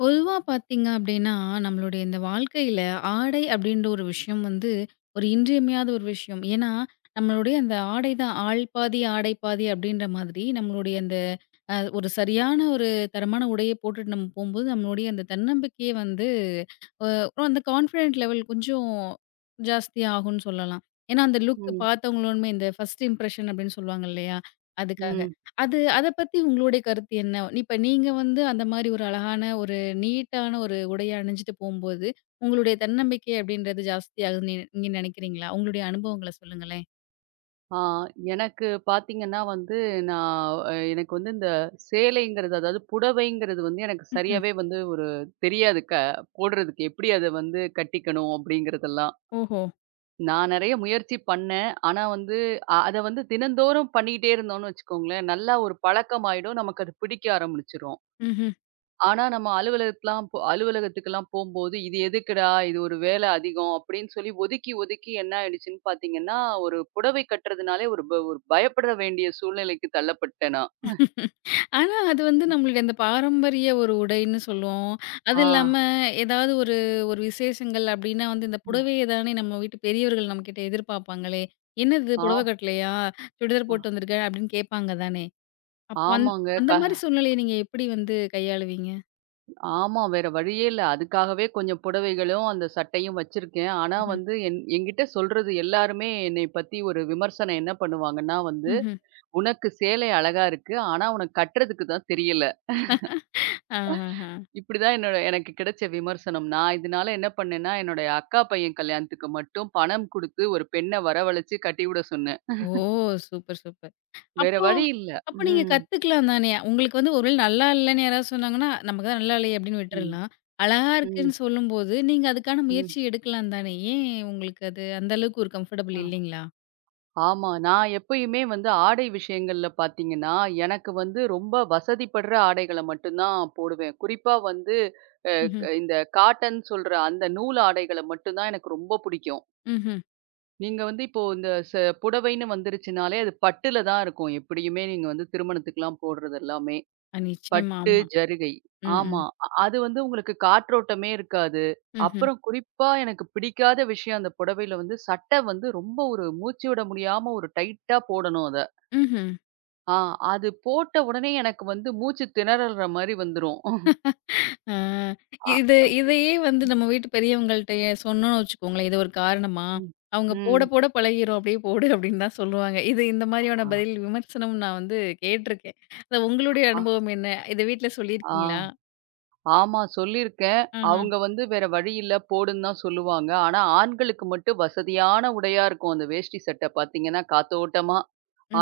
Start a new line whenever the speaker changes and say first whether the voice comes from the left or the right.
left: பொதுவா பார்த்தீங்க அப்டின்னா, நம்மளுடைய இந்த வாழ்க்கையில ஆடை அப்டின்ற ஒரு விஷயம் வந்து ஒரு இன்றியமையாத ஒரு விஷயம். ஏன்னா, நம்மளுடைய அந்த ஆடை தான் ஆள் பாதி, ஆடை பாதி அப்டின்ற மாதிரி நம்மளுடைய அந்த ஒரு சரியான ஒரு தரமான உடைய போட்டுட்டு நம்ம போம்போது, நம்மளுடைய அந்த தன்னம்பிக்கையே வந்து அ அந்த கான்ஃபிடென்ட் லெவல் கொஞ்சம் ஜாஸ்தியா ஆகும்ன்னு சொல்லலாம். ஏன்னா, அந்த லுக்
right: ம்,
left: பார்த்தவங்களுமே இந்த ஃபர்ஸ்ட் இம்ப்ரஷன் அப்படின்னு சொல்லுவாங்க இல்லையா? அதுக்காக.
right: ம்.
left: அது அத பத்தி உங்களுடைய கருத்து என்ன? இப்ப நீங்க வந்து அந்த மாரி ஒரு அழகான ஒரு நீட்டான ஒரு உடைய அணிஞ்சுட்டு போம்போது, உங்களுடைய தன்னம்பிக்கை அப்படின்றது ஜாஸ்தி ஆகுதுன்னு நீங்க நெனைக்கிறீங்களா? உங்களுடைய அனுபவங்கள சொல்லுங்களேன்.
right: ஆ எனக்கு பார்த்தீங்கன்னா வந்து, நான் அ எனக்கு வந்து இந்த சேலைங்கிறது, அதாவது புடவைங்கிறது வந்து எனக்கு சரியாவே வந்து ஒரு தெரியாது போடுறதுக்கு. எப்படி அத வந்து கட்டிக்கணும் அப்படிங்கிறதெல்லாம்.
left: ஓஹோ!
right: நான் நெறைய முயற்சி பண்ணேன். ஆனா வந்து அத வந்து தினந்தோறும் பண்ணிக்கிட்டே இருந்தோம்னு வச்சுக்கோங்களேன், நல்லா ஒரு பழக்கமாயிடும். நமக்கு அது பிடிக்க ஆரம்பிச்சுரும். ஆனா, நம்ம அலுவலகத்துலாம் போ அலுவலகத்துக்குலாம் போம்போது, "இது எதுக்குடா? இது ஒரு வேலை அதிகம்." அப்படின்னு சொல்லி ஒதுக்கி, ஒதுக்கி என்ன ஆயிடுச்சுன்னு பார்த்தீங்கன்னா, ஒரு புடவை கட்டுறதுனாலே ஒரு பயப்பட வேண்டிய சூழ்நிலைக்கு தள்ளப்பட்டேன் நான்.
left: ஆனா, அது வந்து நம்மளுடைய அந்த பாரம்பரிய ஒரு உடைன்னு சொல்லுவோம். அது
right: ஆ.
left: இல்லாம ஏதாவது ஒரு ஒரு விசேஷங்கள் அப்டின்னா வந்து இந்த புடவைய தானே நம்ம வீட்டு பெரியவர்கள் நம்மகிட்ட எதிர்பார்ப்பாங்களே! "என்னது
right: ஆ.
left: புடவ கட்டலையா? சுடிதார்
right: ஆ.
left: போட்டு வந்திருக்க" அப்டின்னு கேட்பாங்க தானே! அப்போ
right: ஆமாங்க.
left: அந்த மாரி சூழ்நிலைய நீங்க எப்படி வந்து கையாளுவீங்க?
right: ஆமா. வேற வழியே இல்ல. அதுக்காகவே கொஞ்சம் புடவைகளும், அந்த சட்டையும் வச்சிருக்கேன். ஆனா
left: ம்ஹ்ம்.
right: வந்து என்கிட்ட சொல்றது எல்லாருமே என்னைய பத்தி ஒரு விமர்சனம் என்ன பண்ணுவாங்கன்னா வந்து,
left: ம்ஹ்ம்.
right: "உனக்கு சேலை அழகா இருக்கு. ஆனா, உனக்கு கட்டுறதுக்கு தான் தெரியல."
left: ஆஹஹ.
right: இப்படிதான் என்னோட எனக்கு கிடைச்ச விமர்சனம். நான் இதனால என்ன பண்ணேன்னா, என்னோட அக்கா பையன் கல்யாணத்துக்கு மட்டும் பணம் குடுத்து ஒரு பெண்ண வரவழைச்சு கட்டிவிட சொன்னேன்.
left: ஓ! Super, super.
right: வேற
left: அப்போ
right: வழி இல்ல.
left: அப்போ நீங்க
right: ம்.
left: கத்துக்கலாம் தானே! உங்களுக்கு வந்து ஒரு வேள நல்லா இல்லன்னு யாராவது சொன்னாங்கன்னா, நமக்கு தான் நல்லா இல்லையே அப்படின்னு
right: ம்.
left: விட்டுறலாம். அழகா
right: ம்.
left: இருக்குன்னு சொல்லும்போது, நீங்க அதுக்கான
right: ம்.
left: முயற்சி எடுக்கலாம் தானே! ஏன் உங்களுக்கு அது அந்த அளவுக்கு ஒரு கம்ஃபர்டபுள்
right: ஆ.
left: இல்லைங்களா?
right: ஆமா. நான் எப்பயுமே வந்து ஆடை விஷயங்கள்ல பார்த்தீங்கன்னா, எனக்கு வந்து ரொம்ப வசதிப்படுற ஆடைகள மட்டும் தான் போடுவேன். குறிப்பா வந்து அ
left: ம்ஹ்ம்.
right: க இந்த காட்டன் சொல்ற அந்த நூல் ஆடைகள மட்டும் தான் எனக்கு ரொம்ப புடிக்கும்.
left: ம்ஹ்ம்.
right: நீங்க வந்து இப்போ இந்த புடவைன்னு வந்துருச்சுனாலே, அது பட்டுல தான் இருக்கும். எப்படியுமே நீங்க வந்து திருமணத்துக்குலாம் போடுறது எல்லாமே.
left: அ நிச்சயமா.
right: பட்டு,
left: ஆமா.
right: ஜருகை.
left: ம்,
right: ஆமா.
left: ம்.
right: அது வந்து உங்களுக்கு காற்றோட்டமே இருக்காது.
left: ம்ஹ்ம்.
right: அப்புறம் குறிப்பா எனக்கு பிடிக்காத விஷயம் அந்த புடவையில வந்து சட்டை வந்து ரொம்ப ஒரு மூச்சு விட முடியாம ஒரு டைட்டா போடணும் அத.
left: ம்ஹ்ம்.
right: ஆ அது போட்ட உடனே எனக்கு வந்து மூச்சு திணறல்ற மாரி வந்துரும்.
left: ஆ,
right: அ
left: இது இதையே வந்து நம்ம வீட்டு பெரியவங்கள்ட்ட ஏன் சொன்னோம்னு வச்சுக்கோங்களேன், இது ஒரு காரணமா?
right: ம்.
left: அவங்க போட
right: ம்.
left: போட பழகிரும் அப்படியே போடு அப்படின்னு தான் சொல்லுவாங்க. இது இந்த மாதிரியான
right: ஆ.
left: பதில் விமர்சனம் நான் வந்து கேட்டுருக்கேன். அது உங்களுடைய
right: ஆ.
left: அனுபவம் என்ன? இத வீட்ல சொல்லியிருக்கீங்களா?
right: ஆ. ஆமா சொல்லியிருக்கேன்.
left: ஆஹ.
right: அவங்க வந்து வேற வழி இல்ல போடுன்னு தான் சொல்லுவாங்க. ஆனா, ஆண்களுக்கு மட்டும் வசதியான உடையா இருக்கும் அந்த வேஷ்டி சட்டை பார்த்தீங்கன்னா, காத்தோட்டமா.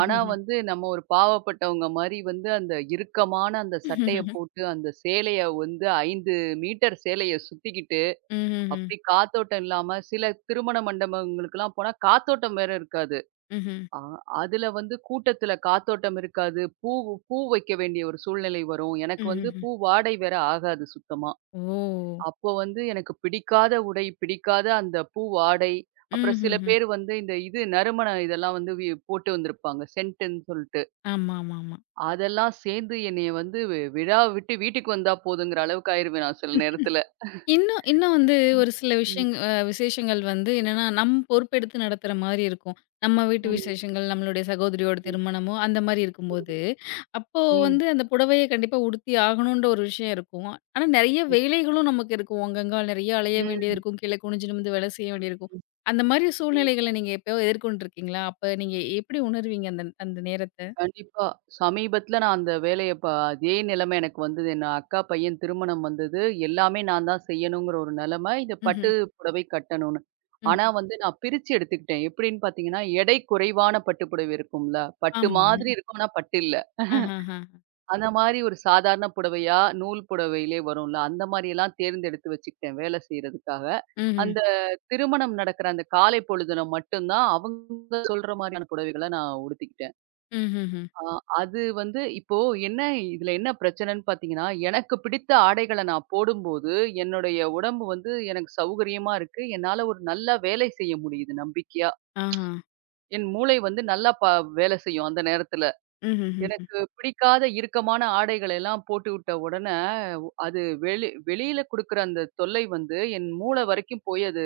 right: ஆனா வந்து நம்ம ஒரு பாவப்பட்டவங்க மாரி வந்து அந்த இறுக்கமான அந்த சட்டைய
left: ம்ஹ்ஹ்ம்.
right: போட்டு, அந்த சேலைய வந்து 5 மீட்டர் சேலைய சுத்திக்கிட்டு,
left: ம்ஹ்ம்.
right: அப்படி காத்தோட்டம் இல்லாம சில திருமண மண்டபங்களுக்கெல்லாம் போனா காத்தோட்டம் வேற இருக்காது. அ அதுல வந்து கூட்டத்துல காத்தோட்டம் இருக்காது. பூ பூ வைக்க வேண்டிய ஒரு சூழ்நிலை வரும். எனக்கு வந்து
left: ம்ஹ்ஹ்ம்.
right: பூ வாடை வேற ஆகாது சுத்தமா.
left: ஓ!
right: அப்போ வந்து எனக்கு பிடிக்காத உடை, பிடிக்காத அந்த பூ ஆடை, அப்புறம் சில
left: ம்ஹ்ஹ்ம்.
right: பேர் வந்து இந்த இது நறுமண இதெல்லாம் வந்து போட்டு வந்திருப்பாங்க. சென்ட்டுன்னு சொல்ட்டு.
left: ஆமாமாமா.
right: அதெல்லாம் சேர்ந்து என்னைய வந்து விழா விட்டு வீட்டுக்கு வந்தா போதுங்கிற அளவுக்கு ஆயிருவேன் நான் சில நேரத்துல.
left: இன்னும் இன்னும் வந்து ஒரு சில
right: ம்.
left: விஷயங் அ விசேஷங்கள் வந்து என்னன்னா, நம் பொறுப்பெடுத்து நடத்துற மாரி இருக்கும். நம்ம வீட்டு
right: ம்.
left: விசேஷங்கள், நம்மளுடைய சகோதரியோட
right: ம்.
left: திருமணமோ, அந்த மாரி
right: ம்.
left: இருக்கும்போது, அப்போ
right: ம்.
left: வந்து அந்த புடவைய கண்டிப்பா உடுத்தி ஆகணுன்ற ஒரு விஷயம் இருக்கும். ஆனா, நெறைய வேலைகளும் நமக்கு இருக்கும். அங்கங்க நெறைய அலைய வேண்டியது
right: ம்.
left: இருக்கும். கீழ குனிஞ்சு நிமிந்து வேலை செய்ய வேண்டியிருக்கும். அந்த மாரி
right: ம்.
left: சூழ்நிலைகள நீங்க எப்பயோ எதிர்கொண்டிருக்கீங்களா? அப்ப நீங்க எப்படி உணர்வீங்க அந்த அந்த நேரத்த?
right: கண்டிப்பா. சமீபத்தில நான் அந்த வேலைய ப அதே நிலைமை எனக்கு வந்தது. என்ன அக்கா பையன் திருமணம் வந்தது. எல்லாமே நான் தான் செய்யணுங்கிற ஒரு நிலைமை. இந்த பட்டு
left: ம்ஹ்ம்.
right: புடவை கட்டணும்னு. ஆனா
left: ம்.
right: வந்து நான் பிரிச்சு எடுத்துக்கிட்டேன். எப்படின்னு பார்த்தீங்கன்னா, எடை குறைவான பட்டு புடவை இருக்கும்ல. பட்டு
left: ஆமா.
right: மாதிரி ம். இருக்கும். ஆனா பட்டு இல்ல.
left: ஆஹஹஹ.
right: அந்த மாரி ஒரு சாதாரண புடவையா, நூல் புடவையிலே வரும்ல. அந்த மாரியெல்லாம் தேர்ந்தெடுத்து வச்சுக்கிட்டேன் வேலை செய்றதுக்காக.
left: ம்ஹ்ம்.
right: அந்த திருமணம் நடக்கிற அந்த காலை பொழுதுல மட்டும் தான் அவங்க சொல்ற மாரியான புடவைகள நான் உடுத்திக்கிட்டேன்.
left: ம்ஹ்ஹும்.
right: ஆ அது வந்து இப்போ என்ன இதுல என்ன பிரச்சனைன்னு பார்த்தீங்கன்னா, எனக்கு பிடித்த ஆடைகள நான் போடும்போது, என்னுடைய உடம்பு வந்து எனக்கு சௌகரியமா இருக்கு. என்னால ஒரு நல்லா வேலை செய்ய முடியுது நம்பிக்கையா.
left: ஆஹா.
right: என் மூளை வந்து நல்லா வேலை செய்யும் அந்த நேரத்துல.
left: ம்ஹ்ஹும்.
right: எனக்கு பிடிக்காத இறுக்கமான ஆடைகள எல்லாம் போட்டுவிட்ட உடனே, அது வெளியில குடுக்குற அந்த தொல்லை வந்து என் மூளை வரைக்கும் போய் அது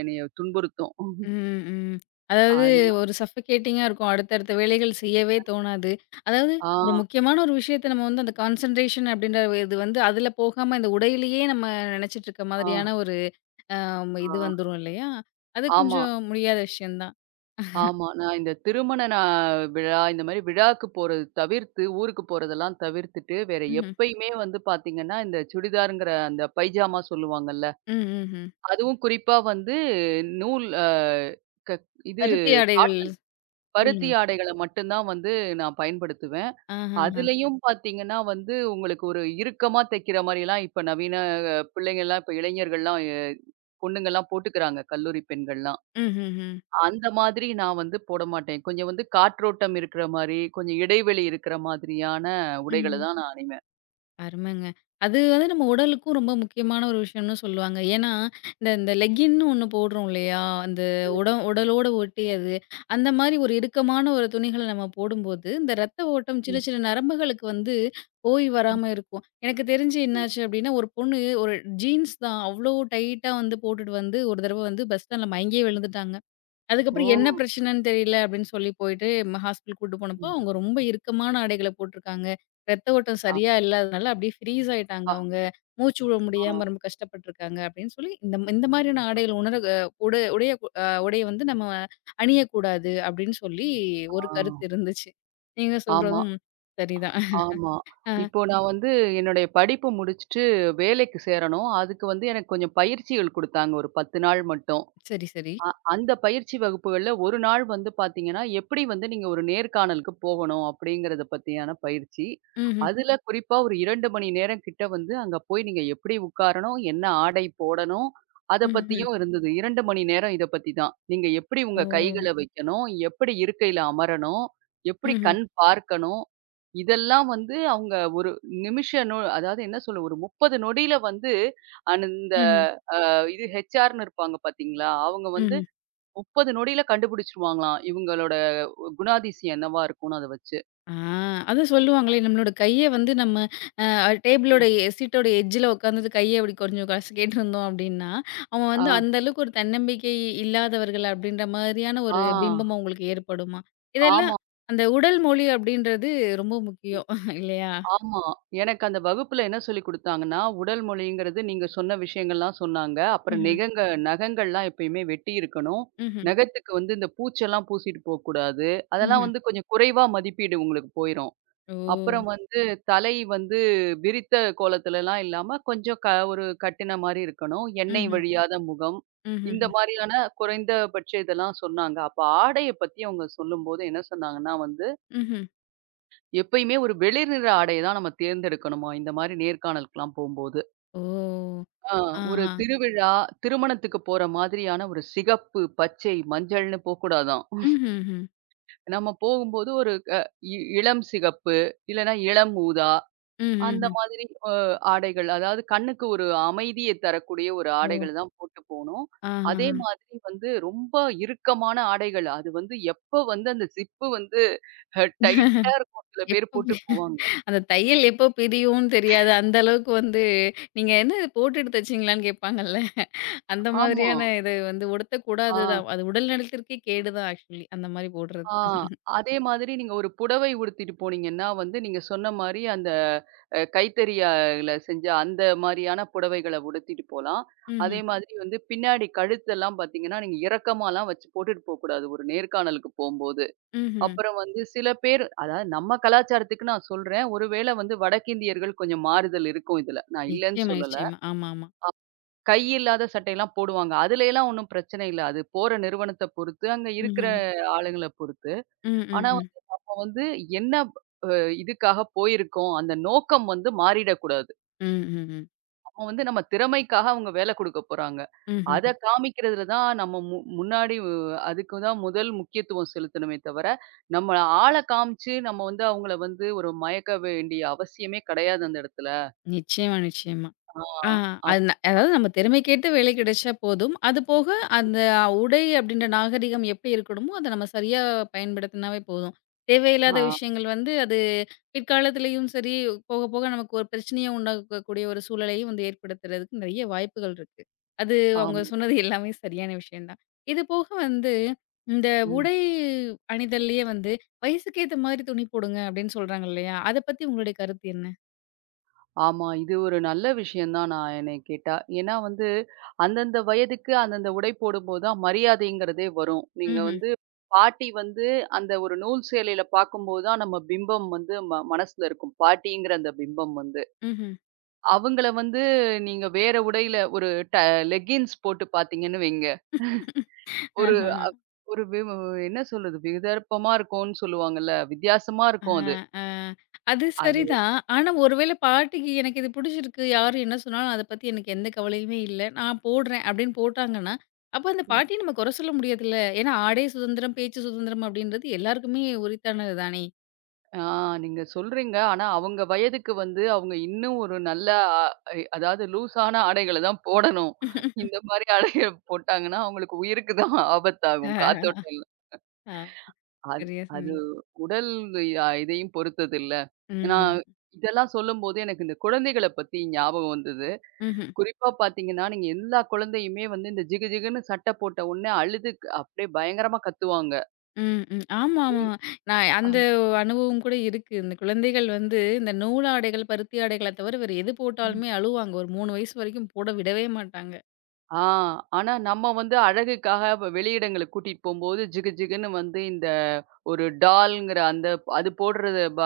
right: என்னைய துன்புறுத்தும்.
left: ம், ம். அதாவது
right: அது
left: ஒரு சஃபகேட்டிங்கா இருக்கும். அடுத்தடுத்த வேலைகள் செய்யவே தோணாது. அதாவது
right: ஆ,
left: ஒரு முக்கியமான ஒரு விஷயத்த நம்ம வந்து அந்த கான்சன்ட்ரேஷன் அப்படின்ற இது வந்து அதில போகாம இந்த உடையிலேயே நம்ம நினைச்சிட்டு இருக்க
right: ஆ,
left: மாதிரியான ஒரு அம்
right: ஆ.
left: இது வந்துரும் இல்லையா? அது
right: ஆமா.
left: கொஞ்சம் முடியாத விஷயம் தான்.
right: ஆமா. நான் இந்த திருமண நா விழா, இந்த மாரி விழாக்கு போறது தவிர்த்து, ஊருக்கு போறதெல்லாம் தவிர்த்துட்டு, வேற
left: ம்ஹ்ம்.
right: எப்பயுமே வந்து பாத்தீங்கன்னா, இந்த சுடிதாருங்கிற அந்த பைஜாமா சொல்லுவாங்கல்ல,
left: ம், ம்ஹ்ம்.
right: அதுவும் குறிப்பா வந்து நூல் அ க இது
left: பருத்தி ஆடைகள்.
right: காட்டன் பருத்தி
left: சொல்லுங்க.
right: ஆடைகள மட்டும் தான் வந்து நான் பயன்படுத்துவேன்.
left: ஆஹஹ.
right: அதுலயும் பாத்தீங்கன்னா வந்து, உங்களுக்கு ஒரு இறுக்கமா தைக்கிற மாரிலாம் இப்ப நவீன பிள்ளைங்கலாம் இப்ப இளைஞர்கள்லாம், பொண்ணுங்கலாம் போட்டுக்கிறாங்க, கல்லூரி பெண்கள்லாம்.
left: ம்ஹ்ஹ்ம்.
right: அந்த மாதிரி நான் வந்து போட மாட்டேன். கொஞ்சம் வந்து காற்றோட்டம் இருக்கிற மாரி, கொஞ்சம் இடைவெளி இருக்கிற மாதிரியான உடைகள
left: ம்ஹ்ம்.
right: தான் நான் அணிவேன்.
left: அருமைங்க. அது வந்து நம்ம உடலுக்கும் ரொம்ப முக்கியமான ஒரு விஷயம்னு சொல்லுவாங்க. ஏன்னா, இந்த இந்த லெகின்னு ஒண்ணு போடுறோம் இல்லையா? அந்த
right: ம்,
left: உடலோட ஒட்டியது. அந்த மாரி ஒரு இறுக்கமான ஒரு துணிகள நம்ம போடும்போது, இந்த ரத்த ஓட்டம்
right: ம்,
left: சின்ன சின்ன நரம்புகளுக்கு வந்து போய் வராம இருக்கும். எனக்கு தெரிஞ்சு
right: ம்.
left: என்னாச்சு அப்டின்னா, ஒரு பொண்ணு ஒரு ஜீன்ஸ் தான் அவ்ளோ டைட்டா வந்து போட்டுட்டு வந்து ஒரு தடவ வந்து பஸ் ஸ்டாண்ட்ல மயங்கியே விழுந்துட்டாங்க.
right: ஓ!
left: அதுக்கப்புறம் என்ன பிரச்சனன்னு தெரியல அப்படின்னு சொல்லி போயிட்டு ஹாஸ்பிட்டல் கூட்டு போனப்போ,
right: ம்.
left: அவங்க ரொம்ப இறுக்கமான ஆடைகள போட்டுருக்காங்க. ரத்த ஓட்டம் சரியா இல்லாதனால அப்படியே ஃப்ரீஸ் ஆயிட்டாங்க
right: அப்பா!
left: அவங்க. மூச்சு விட
right: ஆ,
left: முடியாம ரொம்ப கஷ்டப்பட்டுருக்காங்க அப்படின்னு சொல்லி, இந்த இந்த மாதிரியான ஆடைகள் உணர அ உடை உடைய அ உடைய வந்து நம்ம அணியக்கூடாது அப்படின்னு சொல்லி ஒரு
right: ஆ.
left: கருத்து இருந்துச்சு. நீங்க
right: ஆமா,
left: சொல்றதும் சரிதான்.
right: ஆமா.
left: ஆ
right: இப்போ நான் வந்து என்னுடைய படிப்பு முடிச்சுட்டு வேலைக்கு சேரணும். அதுக்கு வந்து எனக்கு கொஞ்சம் பயிற்சிகள் குடுத்தாங்க ஒரு 10 நாள் மட்டும்.
left: சரி, சரி.
right: அந்த பயிற்சி வகுப்புகள்ல ஒரு நாள் வந்து பார்த்தீங்கன்னா, எப்படி வந்து நீங்க ஒரு நேர்காணலுக்கு போகணும் அப்படிங்கிறத பத்தியான பயிற்சி.
left: ம்ஹ்ம்.
right: அதுல குறிப்பா ஒரு 2 மணி நேரம் கிட்ட வந்து அங்க போய் நீங்க எப்படி உட்காரணும்? என்ன ஆடை போடணும்? அத
left: ம்ஹ்ம்.
right: பத்தியும் இருந்தது. 2 மணி நேரம் இத பத்தி தான். நீங்க எப்படி
left: ஓ!
right: உங்க கைகள வைக்கணும்? எப்படி இருக்கையில அமரணும்? எப்படி
left: ம்ஹ்ம்.
right: கண் பார்க்கணும்? இதெல்லாம் வந்து அவங்க ஒரு நிமிஷ நொ அதாவது என்ன சொல்ல ஒரு 30 நொடியில வந்து அந்த இந்த
left: ம்ஹ்ம்.
right: இது ஹெச்ஆர்ன்னு இருப்பாங்க பார்த்தீங்களா? அவங்க வந்து
left: ம்ஹ்ம்.
right: 30 நொடியில கண்டுபிடிச்சுருவாங்களாம். இவங்களோட குணாதிசயம் என்னவா இருக்கும்னு அத வச்சு.
left: ஆ, அதான் சொல்லுவாங்களே, நம்மளோட கைய வந்து நம்ம அ டேபிளோட
right: ம்.
left: எ சீட்டோட எட்ஜ்ல உட்காந்துட்டு கைய இப்டி கொஞ்சம் கசக்கிட்டு இருந்தோம் அப்டின்னா, அவன் வந்து
right: ஆ,
left: அந்த அளவுக்கு ஒரு தன்னம்பிக்கை இல்லாதவர்கள் அப்டின்ற மாரியான
right: ஆ,
left: ஒரு பிம்பம் உங்களுக்கு ஏற்படுமா? இதெல்லாம்
right: ஆமா,
left: அந்த உடல் மொழி அப்டின்றது ரொம்ப முக்கியம் இல்லையா?
right: ஆமா. எனக்கு அந்த வகுப்புல என்ன சொல்லிக் குடுத்தாங்கன்னா, உடல் மொழிங்கிறது நீங்க சொன்ன விஷயங்கள்லாம் சொன்னாங்க. அப்புறம்
left: ம்ஹ்ம்,
right: நகங்கள்லாம் எப்பயுமே வெட்டி இருக்கணும்.
left: ம்ஹ்ம்,
right: நகத்துக்கு வந்து இந்த பூச்செல்லாம் பூசிட்டு போக்கூடாது. அதெல்லாம்
left: ம்ஹ்ம்.
right: வந்து கொஞ்சம் குறைவா மதிப்பீடு உங்களுக்கு போயிரும்.
left: ஓ!
right: அப்புறம் வந்து தலை வந்து விரித்த கோலத்துலலாம் இல்லாம, கொஞ்சம் ஒரு கட்டின மாரி இருக்கணும். எண்ணெய்
left: ம்ஹ்ம்,
right: வழியாத முகம். இந்த
left: ம்ஹ்ம்,
right: மாரியான குறைந்தபட்ச இதெல்லாம் சொன்னாங்க. அப்ப ஆடைய பத்தி அவங்க சொல்லும்போது என்ன சொன்னாங்கன்னா வந்து,
left: ம்ஹ்ம்.
right: எப்பயுமே ஒரு வெளிர் நிற ஆடைய தான் நம்ம தேர்ந்தெடுக்கணுமா, இந்த மாரி நேர்காணலுக்குலாம் போம்போது.
left: ஓ!
right: ஆ ஒரு
left: ஆஹா.
right: திருவிழா, திருமணத்துக்கு போற மாதிரியான ஒரு சிகப்பு, பச்சை, மஞ்சள்னு போக்கூடாதாம்.
left: ம்ஹ்ஹ்ம்.
right: நம்ம போகும்போது ஒரு அ இ இளம் சிகப்பு, இல்லன்னா இளம் ஊதா
left: ம்,
right: அந்த
left: ம்ஹ்ம்.
right: மாதிரி அ ஆடைகள். அதாவது கண்ணுக்கு ஒரு அமைதிய தரக்கூடிய ஒரு
left: ஓ!
right: ஆடைகள் தான் போட்டு போனோம். அதே
left: ஆஹாஹா.
right: மாதிரி வந்து ரொம்ப இறுக்கமான ஆடைகள். அது வந்து எப்ப வந்து அந்த ஜிப்பு வந்து டைட்டா இருக்கும். சில பேர்
left: எப்ப
right: போட்டு போவாங்க.
left: அந்த தையல் எப்போ பிரியும்னு தெரியாது. அந்த அளவுக்கு வந்து நீங்க என்ன இது போட்டுட்டு தச்சீங்களான்னு கேட்பாங்கல்ல. அந்த
right: ஆமா.
left: மாதிரியான இது வந்து உடுத்தக்கூடாது
right: ஆ.
left: தான். அது உடல் நலத்திற்கே கேடு தான் ஆக்சுவலி. அந்த மாரி போடுறது.
right: ஆ. அதே மாதிரி நீங்க ஒரு புடவை உடுத்திட்டு போனீங்கன்னா வந்து, நீங்க சொன்ன மாரி அந்த கைத்தறியால செஞ்ச அந்த மாரியான புடவைகள உடுத்திட்டு போலாம்.
left: ம்ஹ்ம்.
right: அதே மாதிரி வந்து பின்னாடி கழுத்தெல்லாம் பார்த்தீங்கன்னா, நீங்க இறக்கமாலாம் வச்சு போட்டுட்டு போக்கூடாது, ஒரு நேர்காணலுக்கு போம்போது.
left: ம்ஹ்ம்.
right: அப்புறம் வந்து சில பேர் அதாவது நம்ம கலாச்சாரத்துக்கு நான் சொல்றேன். ஒருவேளை வந்து வடக்கிந்தியர்கள் கொஞ்சம் மாறுதல் இருக்கும் இதுல. நான் இல்லன்னு
left: நிச்சயமா,
right: சொல்லல.
left: நிச்சயமா. ஆமாமா.
right: கை இல்லாத சட்டையெல்லாம் போடுவாங்க. அதுலயெல்லாம் ஒண்ணும் பிரச்சனை இல்ல. அது போற நிறுவனத்த பொறுத்து, அங்க இருக்கிற
left: ம்ஹ்ம்.
right: ஆளுங்கள பொறுத்து.
left: ம், ம்,
right: ஆனா
left: ம்.
right: வந்து என்ன அ இதுக்காக போயிருக்கோம், அந்த நோக்கம் வந்து மாறிடக்கூடாது.
left: ம், ம், ம்.
right: நம்ம வந்து நம்ம திறமைக்காக அவங்க வேலை குடுக்க போறாங்க. அத
left: ம்ஹ்ம்.
right: காமிக்கிறதுல தான் நம்ம முன்னாடி அதுக்கு தான் முதல் முக்கியத்துவம் செலுத்தணுமே தவிர, நம்ம ஆள காமிச்சு நம்ம வந்து அவங்கள வந்து ஒரு மயக்க வேண்டிய அவசியமே கிடையாது அந்த இடத்துல.
left: நிச்சயமா, நிச்சயமா.
right: ஆ,
left: ஆ அது
right: அப்
left: ந அதாவது நம்ம திறமைக்கேத்த வேலை கிடைச்சா போதும். அது போக அந்த உடை அப்படின்ற நாகரிகம் எப்படி இருக்கணுமோ, அத நம்ம சரியா பயன்படுத்தினாவே போதும்.
right: ஆ,
left: தேவையில்லாத விஷயங்கள் வந்து அது பிற்காலத்திலயும் சரி, போக போக நமக்கு ஒரு பிரச்சனைய உண்டாக்கக்கூடிய ஒரு சூழலையும் வந்து ஏற்படுத்துறதுக்கு நெறைய வாய்ப்புகள் இருக்கு. அது அவங்க
right: ஆமா.
left: சொன்னது எல்லாமே சரியான விஷயம் தான். இது போக வந்து இந்த
right: ம்.
left: உடை அணிதல்லயே வந்து வயசுக்கு ஏத்த மாரி துணி போடுங்க அப்படின்னு சொல்றாங்க இல்லையா? அத பத்தி உங்களுடைய கருத்து என்ன?
right: ஆமா. இது ஒரு நல்ல விஷயம் தான் நான் என்னைய கேட்டா. ஏன்னா வந்து, அந்தந்த வயதுக்கு அந்தந்த உடை போடும்போது தான் மரியாதைங்கிறதே வரும். நீங்க
left: ம்ஹ்ம்,
right: வந்து பாட்டி வந்து அந்த ஒரு நூல் சேலையில பார்க்கும்போது தான் நம்ம பிம்பம் வந்து மனசுல இருக்கும். பாட்டிங்கிற அந்த பிம்பம் வந்து. அவங்கள வந்து நீங்க வேற உடையில ஒரு ட லெக்கின்ஸ் போட்டு பார்த்தீங்கன்னு வைங்க. ஒரு
left: ம்ஹ்ம்.
right: ஒரு வி என்ன சொல்றது? விதர்ப்பமா இருக்கும்னு சொல்லுவாங்கல்ல. வித்தியாசமா
left: அ,
right: இருக்கும் அது.
left: அ. அது
right: அது
left: சரிதான். ஆனா ஒருவேள பாட்டிக்கு எனக்கு இது பிடிச்சிருக்கு, யாரு என்ன சொன்னாலும் அத பத்தி எனக்கு எந்த கவலையுமே இல்ல. நான் போடுறேன் அப்படின்னு போட்டாங்கன்னா, அப்ப அந்த பாட்டிய நம்ம குறை சொல்ல முடியாதுல்ல. ஏன்னா ஆடை சுதந்திரம், பேச்சு சுதந்திரம் அப்படின்றது எல்லாருக்குமே உரித்தானது தானே.
right: ஆ நீங்க சொல்றீங்க. ஆனா, அவங்க வயதுக்கு வந்து அவங்க இன்னும் ஒரு நல்ல அ ஐ அதாவது லூஸான ஆடைகள தான் போடணும். இந்த மாரி ஆடைய போட்டாங்கன்னா, அவங்களுக்கு உயிருக்கு தான்
left: ஆ,
right: ஆபத்தாகும். காத்தோட்டம் இல்ல.
left: ஆ.
right: அது
left: சரியா
right: அது
left: சொன்னீங்க.
right: உடல் இதையும் பொறுத்தது இல்ல. ஏன்னா,
left: ம்.
right: இதெல்லாம் சொல்லும்போது எனக்கு இந்த குழந்தைகள பத்தி ஞாபகம் வந்தது.
left: ம்ஹ்ம்.
right: குறிப்பா பார்த்தீங்கன்னா, நீங்க எல்லா குழந்தையுமே வந்து இந்த ஜிகு ஜிகுன்னு சட்ட போட்ட உடனே அழுது அப்படியே பயங்கரமா கத்துவாங்க.
left: ம், ம். ஆமாமா. நான் அந்த அனுபவம் கூட இருக்கு. இந்த குழந்தைகள் வந்து இந்த நூலாடைகள், பருத்தி ஆடைகள தவிர வேற எது
right: நீ
left: போட்டாலுமே அழுவாங்க. ஒரு 3 வயசு வரைக்கும் போட விடவே மாட்டாங்க.
right: ஆ. ஆனா நம்ம வந்து அழகுக்காக வெளியிடங்களுக்கு கூட்டிட்டு போம்போது, ஜிகு ஜிகுன்னு வந்து இந்த ஒரு டால்ங்கிற அந்த அது போடுறது ப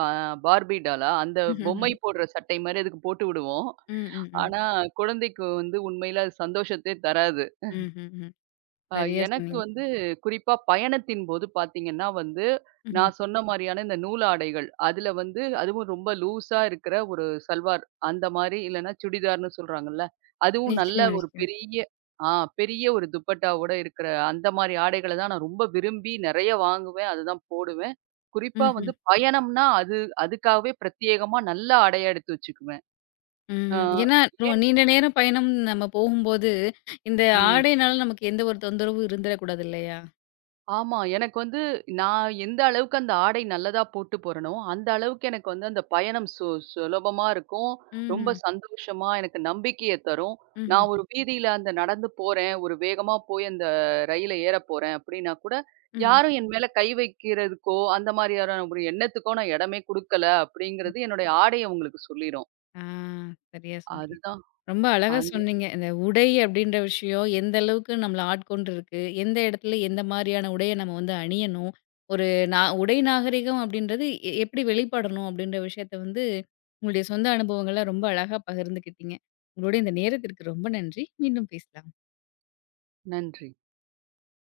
right: அ பார்பி டாலா? அந்த பொம்மை போடுற சட்டை மாரி அதுக்கு போட்டு விடுவோம்.
left: ம், ம், ம்.
right: ஆனா, குழந்தைக்கு வந்து உண்மையில அது சந்தோஷத்தையே தராது.
left: ம்ஹ்ம், ம்.
right: அ
left: சரியா
right: எனக்கு
left: சொன்னீங்க.
right: வந்து குறிப்பா பயணத்தின் போது பார்த்தீங்கன்னா வந்து,
left: ம்ஹ்ம்.
right: நான் சொன்ன மாரியான இந்த நூலாடைகள். அதுல வந்து அதுவும் ரொம்ப லூஸா இருக்கிற ஒரு சல்வார் அந்த மாரி இல்லன்னா சுடிதார்ன்னு சொல்றாங்கல்ல. அதுவும் நல்ல
left: நிச்சயமா,
right: ஒரு
left: நிச்சயமா.
right: பெரிய ஆ பெரிய ஒரு துப்பட்டாவோட இருக்கிற அந்த மாரி ஆடைகள தான் நான் ரொம்ப விரும்பி நெறைய வாங்குவேன். அதுதான் போடுவேன். குறிப்பா
left: ம்ஹ்ம்.
right: வந்து பயணம்னா அது அதுக்காகவே பிரத்யேகமா நல்ல ஆடையா எடுத்து வச்சுக்குவேன். ஆ
left: ம். ஏன்னா
right: ஏன்
left: நீண்ட நேரம் பயணம் நம்ம போகும்போது, இந்த
right: ம்.
left: ஆடைனால நமக்கு எந்த ஒரு தொந்தரவும் இருந்துறக்கூடாது இல்லையா?
right: ஆமா. எனக்கு வந்து நான் எந்த அளவுக்கு அந்த ஆடை நல்லதா போட்டு போறேனோ, அந்த அளவுக்கு எனக்கு வந்து அந்த பயணம் சுலபமா இருக்கும். ரொம்ப
left: ம்ஹ்ம்.
right: சந்தோஷமா எனக்கு நம்பிக்கைய தரும்.
left: ம்ஹ்ம்.
right: நான் ஒரு வீதியில அந்த நடந்து போறேன், ஒரு வேகமா போய் அந்த ரயில ஏற போறேன் அப்படின்னா கூட,
left: ம்.
right: யாரும் என் மேல கை வைக்கிறதுக்கோ, அந்த மாதிரியான ஒரு எண்ணத்துக்கோ நான் இடமே குடுக்கல அப்படிங்கிறது என்னுடைய ஆடை அவங்களுக்கு சொல்லிரும்.
left: ஆ, சரியா சொன்னீங்க.
right: அதுதான்.
left: ரொம்ப அழகா
right: அந்த
left: சொன்னீங்க. இந்த உடை அப்படின்ற விஷயம் எந்த அளவுக்கு நம்மள ஆட்கொண்டிருக்கு. எந்த இடத்துல எந்த மாரியான உடைய நம்ம வந்து அணியணும். ஒரு உடை நாகரிகம் அப்படின்றது எப்படி வெளிப்படணும் அப்படின்ற விஷயத்த வந்து, உங்களுடைய சொந்த அனுபவங்கள ரொம்ப அழகா பகிர்ந்துக்கிட்டீங்க. உங்களுடைய இந்த நேரத்திற்கு ரொம்ப நன்றி. மீண்டும் பேசலாம்.
right: நன்றி.